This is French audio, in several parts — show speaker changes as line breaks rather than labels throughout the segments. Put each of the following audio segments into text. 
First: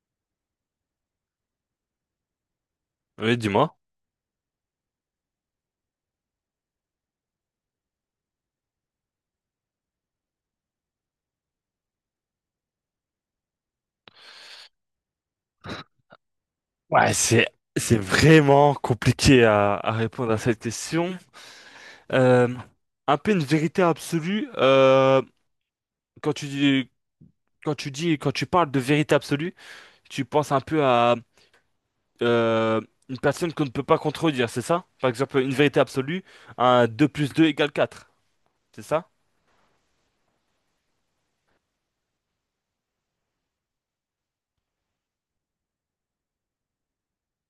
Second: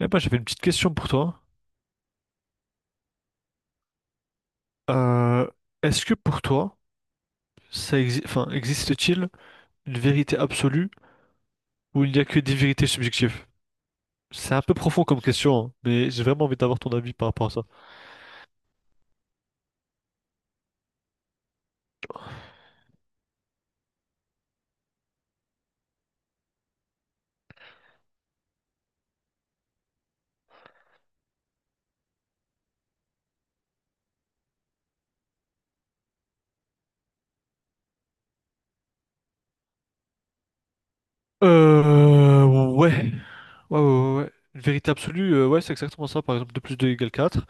Eh ben, j'avais une petite question pour toi.
Oui, dis-moi.
Euh, Est-ce que pour toi, enfin, existe-t-il une vérité absolue ou il n'y a que des vérités subjectives? C'est un peu profond comme question, hein, mais j'ai vraiment envie d'avoir ton
Ouais,
avis par
c'est
rapport à ça.
c'est vraiment compliqué à répondre à cette question. Euh, un peu une vérité absolue. Quand tu dis quand tu parles de vérité absolue, tu penses un peu à euh, une personne qu'on ne peut pas contredire, c'est ça? Par exemple, une vérité absolue, un 2 plus 2 égale 4, c'est ça?
Ouais. Ouais, ouais, ouais, ouais. Une vérité absolue, ouais, c'est exactement ça. Par exemple, 2 plus 2 égale quatre.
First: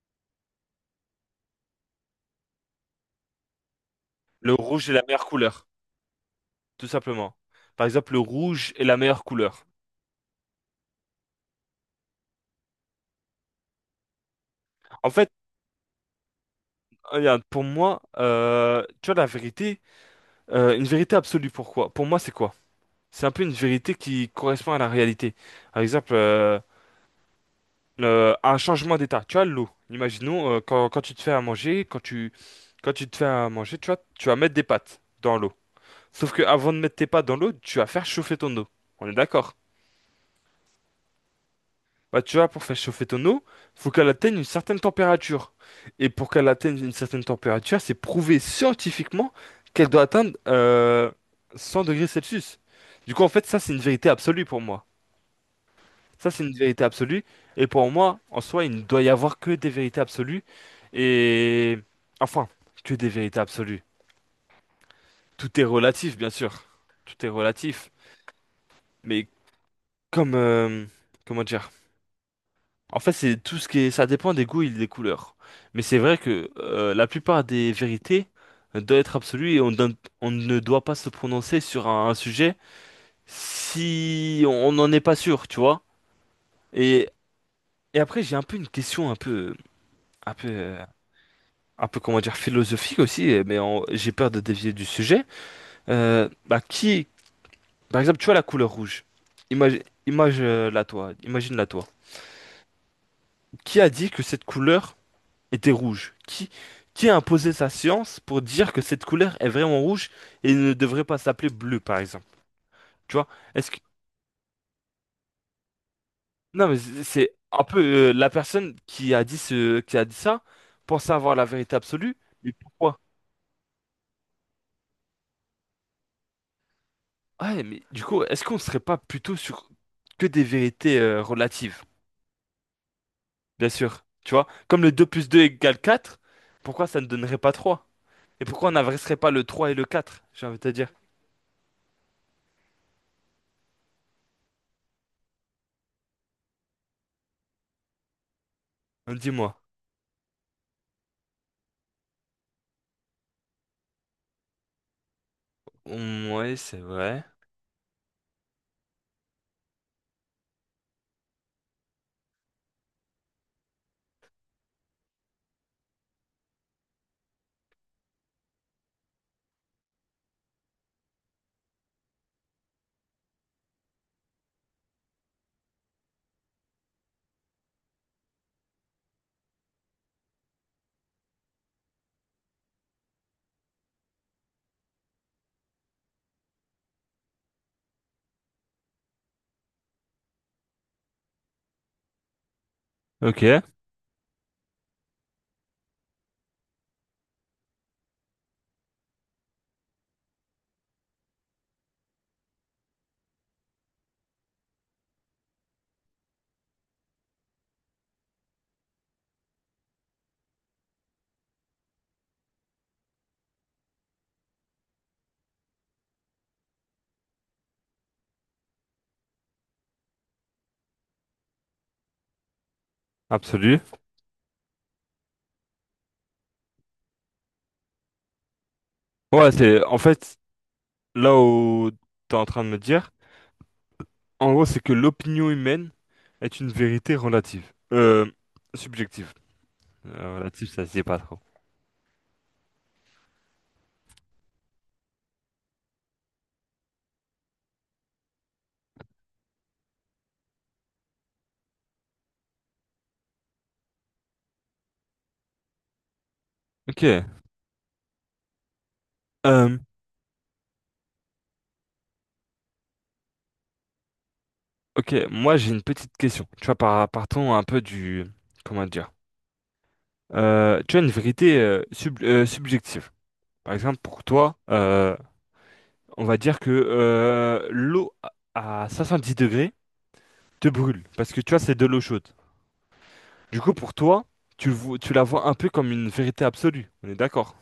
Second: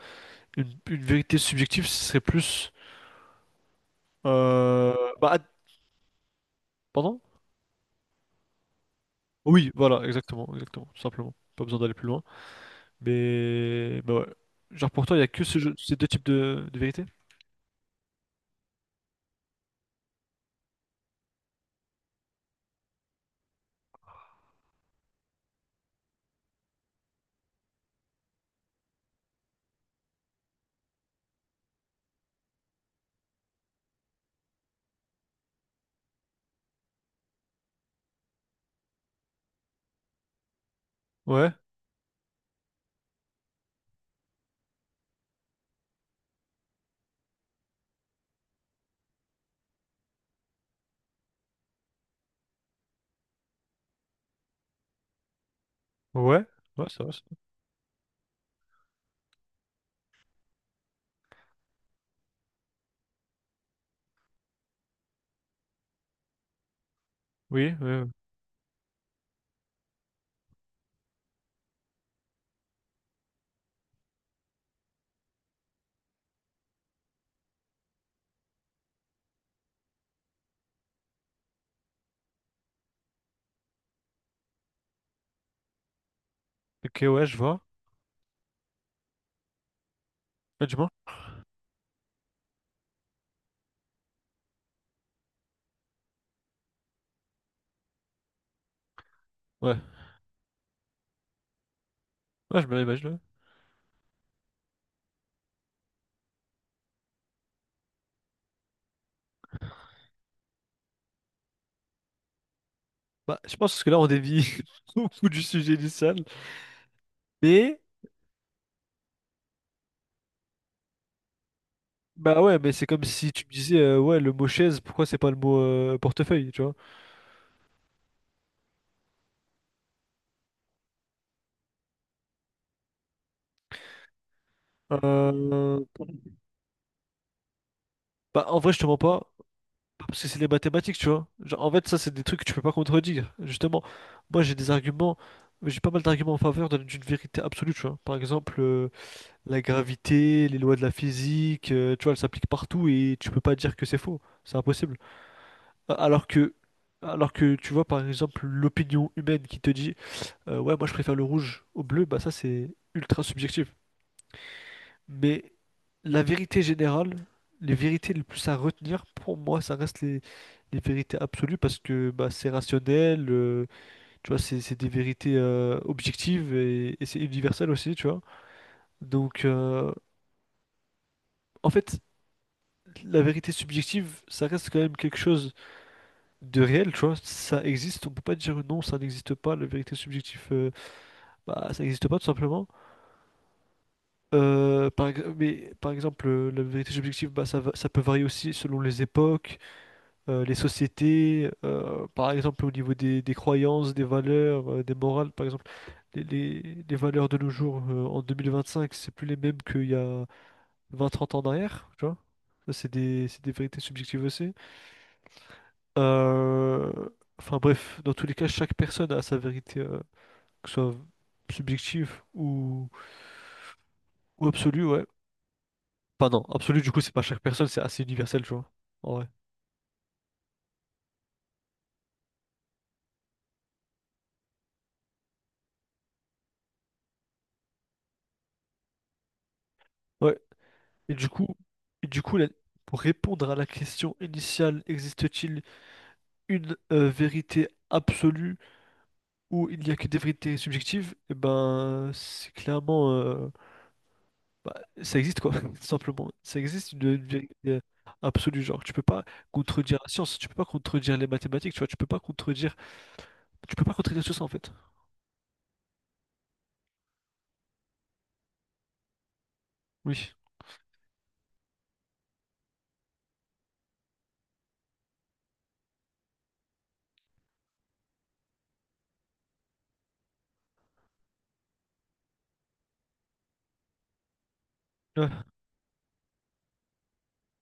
Une vérité subjective, ce serait plus...
Le rouge est
Euh,
la meilleure
bah, ad-
couleur, tout
Pardon?
simplement. Par exemple, le rouge est la meilleure couleur.
Oui, voilà, exactement, exactement, tout simplement. Pas besoin d'aller plus loin. Mais, bah ouais. Genre pour
En
toi, il n'y a
fait,
que ces deux types de vérités?
regarde, pour moi, tu vois, la vérité. Une vérité absolue, pourquoi? Pour moi, c'est quoi? C'est un peu une vérité qui correspond à la réalité. Par exemple, un changement d'état. Tu as l'eau. Imaginons, quand, quand tu te fais à manger, quand tu te fais à manger, tu vois, tu vas mettre des pâtes dans l'eau. Sauf que avant de mettre tes pâtes dans l'eau, tu vas faire chauffer ton eau. On est d'accord?
Ouais,
Bah, tu vois, pour faire chauffer ton eau, faut qu'elle atteigne une certaine température. Et pour qu'elle atteigne une certaine température, c'est prouvé scientifiquement qu'elle doit atteindre 100 degrés Celsius. Du coup, en fait, ça, c'est une vérité absolue pour moi. Ça, c'est
ouais,
une vérité
ouais, ça va, ça
absolue.
va.
Et pour moi, en soi, il ne doit y avoir que des vérités absolues. Et... Enfin, que des vérités absolues. Tout est relatif, bien sûr. Tout est
Oui, ouais,
relatif.
ouais.
Mais comme... euh, comment dire? En fait, c'est tout ce qui est, ça dépend des goûts et des couleurs. Mais c'est vrai que la plupart des vérités doivent être absolues et on ne doit pas se prononcer sur un sujet si on n'en est pas sûr, tu vois.
Ok,
Et,
ouais, je vois.
et après, j'ai un peu une question un peu,
Ouais,
euh,
du moins,
un peu comment dire, philosophique aussi, mais j'ai peur de dévier du sujet. Qui, par exemple, tu vois la couleur rouge.
ouais,
Imagine, imagine-la toi, imagine-la toi.
ouais, je me l'imagine, ouais.
Qui a dit que cette couleur était rouge. Qui a imposé sa science pour dire que cette couleur est vraiment rouge et ne devrait pas s'appeler bleu, par exemple? Tu vois?
Bah, je
Est-ce que...
pense que là, on dévie beaucoup du sujet du sale.
Non, mais c'est un
Mais
peu la personne qui a dit qui a dit ça pensait avoir la vérité absolue,
bah
mais
ouais, mais c'est
pourquoi?
comme si tu me disais, ouais, le mot chaise, pourquoi c'est pas le mot portefeuille, tu vois?
Ouais, mais du coup, est-ce qu'on serait pas plutôt sur que des vérités relatives? Bien sûr, tu vois? Comme le 2 plus 2 égale
Euh,
4. Pourquoi ça ne donnerait pas trois? Et
Bah, en
pourquoi on
vrai, je te mens
n'adresserait
pas,
pas le 3 et le
parce
quatre?
que c'est
J'ai
les
envie de te dire.
mathématiques, tu vois. Genre, en fait, ça, c'est des trucs que tu peux pas contredire, justement. Moi, j'ai des arguments, j'ai pas mal d'arguments en faveur de- d'une vérité absolue, tu vois. Par exemple,
Dis-moi.
la gravité, les lois de la physique, tu vois, elles s'appliquent partout et tu peux pas dire que c'est faux. C'est impossible. A- Alors
Mm,
que,
ouais, c'est vrai.
alors que tu vois, par exemple, l'opinion humaine qui te dit, ouais, moi je préfère le rouge au bleu, bah ça c'est ultra subjectif. Mais la vérité générale, les vérités les plus à retenir, pour moi, ça reste les vérités absolues parce que bah, c'est rationnel, tu vois, c'est des vérités objectives et c'est universel aussi, tu vois. Donc, en fait, la vérité subjective, ça reste quand même quelque chose de réel, tu vois. Ça existe, on peut pas dire non, ça n'existe pas. La vérité subjective, bah, ça n'existe pas tout simplement.
Ok.
Mais par exemple, la vérité subjective, bah, ça peut varier aussi selon les époques, les sociétés, par exemple au niveau des croyances, des valeurs, des morales. Par exemple, les valeurs de nos jours, en 2025, c'est plus les mêmes qu'il y a 20-30 ans en, tu vois. Ça, c'est des vérités subjectives aussi. Euh, Enfin bref, dans tous les cas, chaque personne a sa vérité, que ce soit subjective
Absolu.
ou absolue, ouais. Enfin non, absolue du coup, c'est pas chaque personne, c'est assez universel, tu vois. En vrai.
Ouais, c'est en fait là où t'es en train de me dire, en gros, c'est que l'opinion humaine est une vérité relative. Subjective.
Ouais.
Relative, ça se dit
Et
pas
du
trop.
coup, et du coup, la- pour répondre à la question initiale, existe-t-il une vérité absolue où il n'y a que des vérités subjectives? Eh ben, c'est clairement, bah, ça existe quoi, tout simplement. Ça existe
Ok.
une vérité absolue, genre tu peux pas
Euh,
contredire la science, tu peux pas contredire les mathématiques, tu vois, tu peux pas contredire, tu peux pas contredire tout ça en fait.
ok, moi j'ai une petite question. Tu vois, partons un peu du. Comment dire?
Oui.
Tu as une vérité subjective. Par exemple, pour toi, on va dire que l'eau à 70 degrés te brûle, parce que tu vois, c'est de l'eau chaude. Du coup, pour toi, tu la
Ouais.
vois un peu comme une vérité absolue, on est d'accord?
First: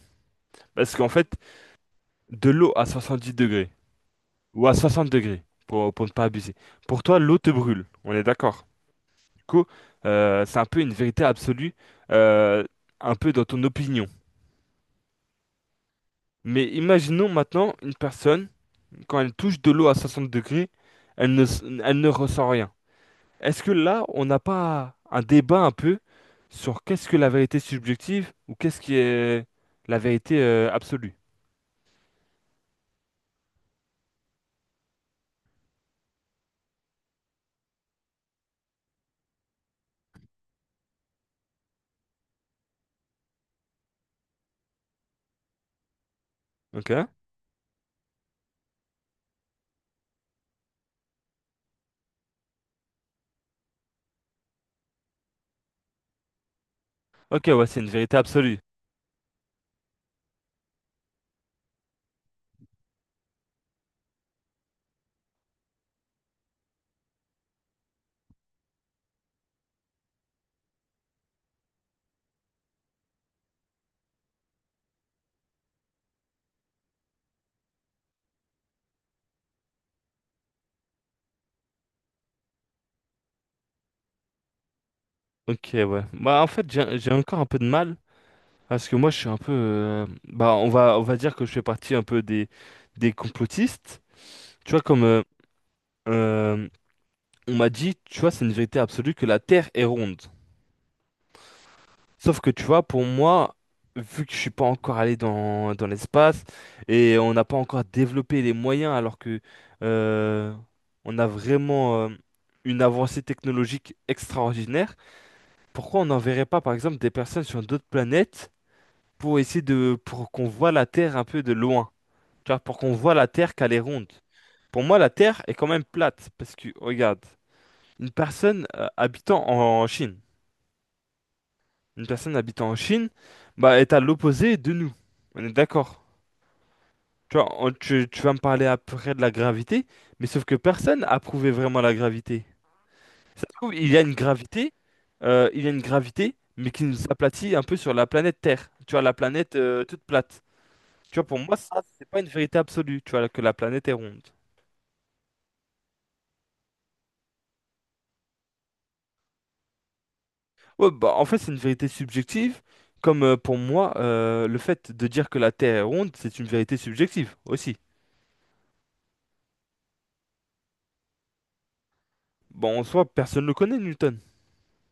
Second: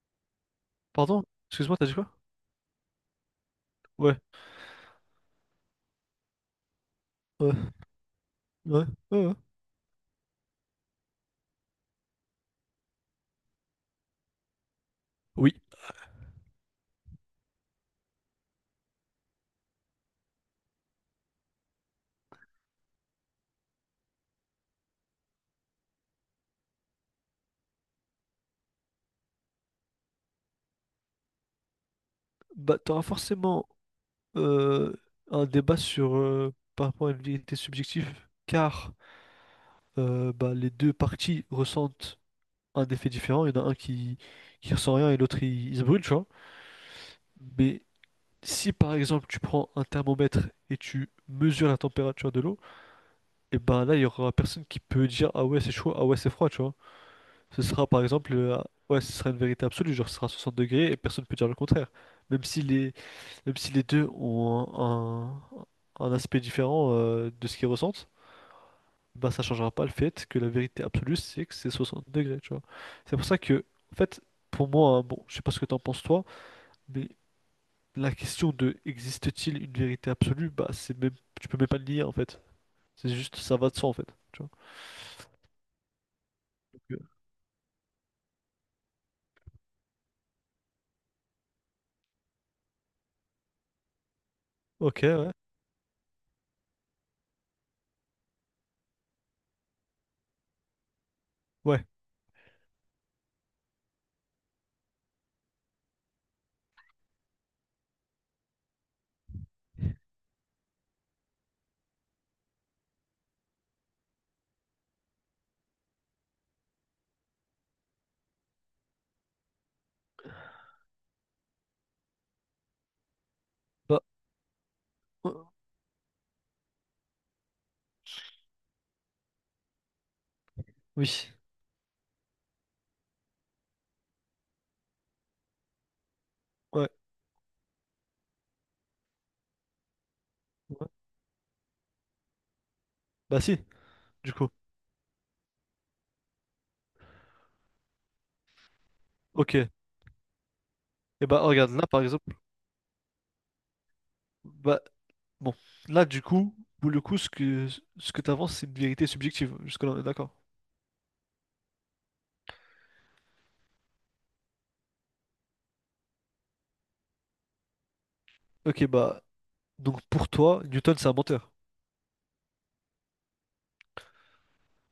Parce qu'en
Pardon?
fait,
Excuse-moi, t'as dit quoi?
de l'eau à 70 degrés,
Ouais.
ou à 60 degrés, pour ne pas abuser, pour toi, l'eau te
Ouais.
brûle, on est d'accord?
Ouais. Ouais, ouais.
Du coup, c'est un peu une vérité absolue, euh, un peu dans ton opinion.
Oui.
Mais imaginons maintenant une personne, quand elle touche de l'eau à 60 degrés, elle ne ressent rien. Est-ce que là, on n'a pas un débat un peu sur qu'est-ce que la vérité subjective ou qu'est-ce qui est la vérité absolue?
Bah t'auras forcément euh, un débat sur par rapport à une vérité subjective, car bah, les deux parties ressentent un effet différent. Il y en a un qui ressent rien et l'autre il se brûle, tu vois.
Ok?
Mais si par exemple tu prends un thermomètre et tu mesures la température de l'eau, et ben là il y aura personne qui peut dire ah ouais c'est chaud, ah ouais c'est froid, tu vois.
Ok,
Ce
ouais, c'est
sera
une
par
vérité
exemple
absolue.
ah ouais ce sera une vérité absolue, genre ce sera 60 degrés et personne peut dire le contraire. Même si les même si les deux ont un- un aspect différent de ce qu'ils ressentent, bah ça changera pas le fait que la vérité absolue c'est que c'est 60 degrés, tu vois. C'est pour ça que en fait pour moi hein, bon je sais pas ce que t'en penses toi, mais la question de existe-t-il une vérité absolue, bah c'est même tu peux même pas le nier en fait. C'est juste ça va de soi en fait. Tu vois.
Ok, ouais. Bah, en fait,
Donc,
j'ai j'ai encore un peu de mal parce que moi, je suis un peu. Bah, on va dire que je fais partie un peu des complotistes. Tu vois,
ok,
comme
ouais.
euh, on m'a dit, tu vois, c'est une vérité absolue que la Terre est ronde.
Ouais.
Sauf que tu vois, pour moi, vu que je suis pas encore allé dans, dans l'espace et on n'a pas encore développé les moyens, alors que euh, on a vraiment une avancée technologique extraordinaire, pourquoi on n'enverrait pas par exemple des personnes sur d'autres planètes pour essayer de pour qu'on voit la Terre un peu de loin, tu vois, pour qu'on voit la Terre qu'elle est
Bah
ronde. Pour moi, la Terre
euh,
est quand même plate parce que regarde, une personne habitant en Chine.
oui.
Une personne habitant en Chine, bah, est à l'opposé de nous. On est d'accord.
Ouais,
Tu vois, tu, tu vas me parler après de la gravité, mais sauf que
ouais.
personne a prouvé vraiment la gravité.
Bah
Ça se
si,
trouve, il y a une
du coup.
gravité, il y a une gravité, mais qui nous aplatit un peu sur la planète Terre. Tu vois, la
Ok.
planète toute plate. Tu vois,
Et
pour
bah
moi,
regarde,
ça,
là par
c'est pas une
exemple,
vérité absolue, tu vois, que la planète est ronde.
bah bon, là du coup, pour le coup, ce que t'avances, c'est une vérité subjective. Jusque-là, on est d'accord.
Ouais, bah, en fait, c'est une vérité subjective, comme pour moi, le fait de dire que la Terre est ronde, c'est une vérité subjective aussi.
Ok, bah donc pour toi, Newton c'est un menteur.
Bon, en soi, personne ne le connaît, Newton.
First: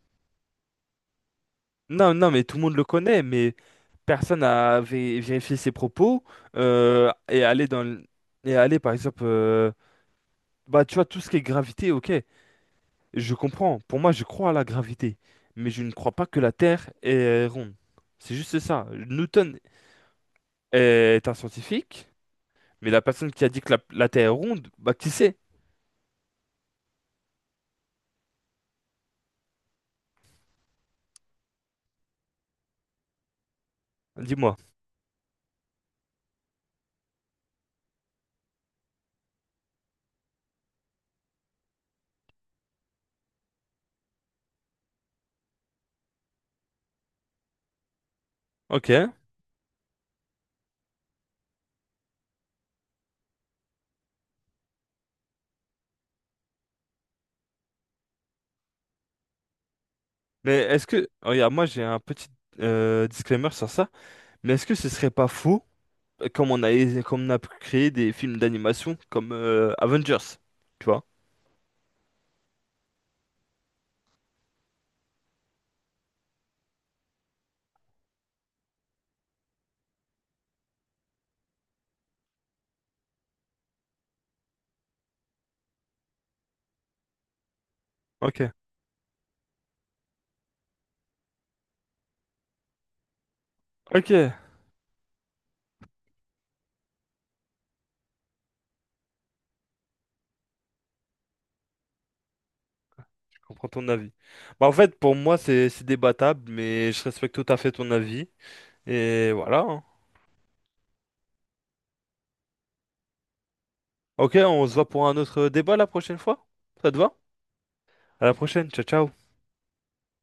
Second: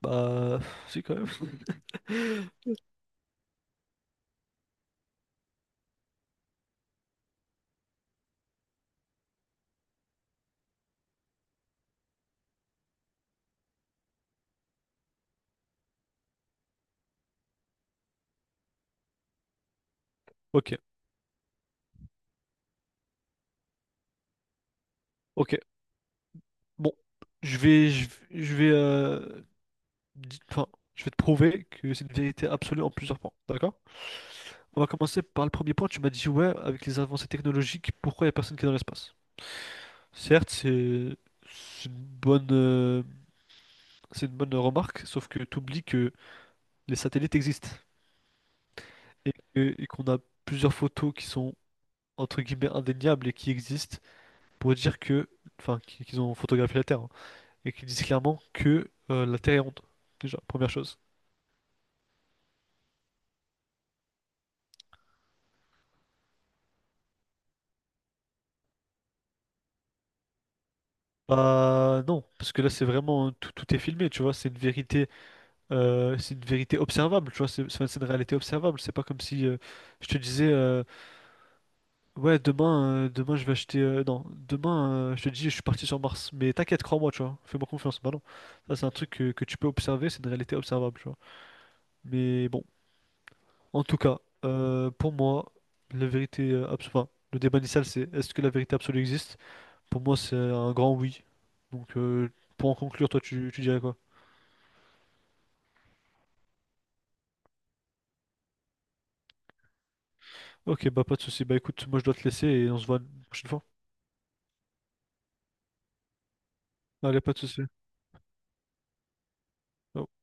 Bah si quand même.
Non, non, mais tout le monde le connaît, mais personne n'a vérifié ses propos et aller dans et aller par exemple, tu vois tout ce qui est gravité, ok, je comprends. Pour moi, je crois à la gravité, mais je ne crois pas que la Terre est ronde. C'est juste ça. Newton
Ok,
est un scientifique, mais la personne qui a dit que la Terre est ronde, bah qui sait?
ok. Bon, je vais enfin, je vais te prouver que c'est une vérité absolue en plusieurs points, d'accord?
Dis-moi.
On va commencer par le premier point. Tu m'as dit, ouais, avec les avancées technologiques, pourquoi il n'y a personne qui est dans l'espace? Certes, c'est une bonne, c'est une bonne remarque, sauf que tu oublies que les satellites existent
Ok.
et qu'on a plusieurs photos qui sont, entre guillemets, indéniables et qui existent pour dire que, enfin, qu'ils ont photographié la Terre hein, et qui disent clairement que la Terre est ronde, déjà,
Mais
première
est-ce
chose.
que, regarde, moi j'ai un petit disclaimer sur ça, mais est-ce que ce serait pas faux? Comme on a, comme on a créé des films d'animation comme Avengers, tu vois.
Bah non, parce que là c'est vraiment tout, tout est filmé, tu vois, c'est une vérité observable, tu vois, c'est une réalité observable, c'est pas comme si je te disais ouais demain demain je vais acheter non, demain je te dis je suis parti sur Mars, mais t'inquiète, crois-moi, tu vois, fais-moi confiance. Bah non,
Ok.
ça c'est un truc que tu peux observer, c'est une réalité observable, tu vois. Mais bon, en tout
Ok,
cas,
je
pour moi, la vérité absolue, enfin, le débat initial c'est est-ce que la vérité absolue existe? Pour moi c'est un grand oui. Donc pour en conclure, toi tu
comprends
dirais
ton
quoi?
avis. Bah, en fait, pour moi, c'est débattable, mais je respecte tout à fait ton avis. Et voilà, hein.
Ok, bah pas de souci. Bah écoute, moi je dois te laisser et on se voit une prochaine fois.
Ok, on se voit pour un autre débat la prochaine fois. Ça te va?
Allez, pas de souci.
À la prochaine, ciao ciao.
Ciao.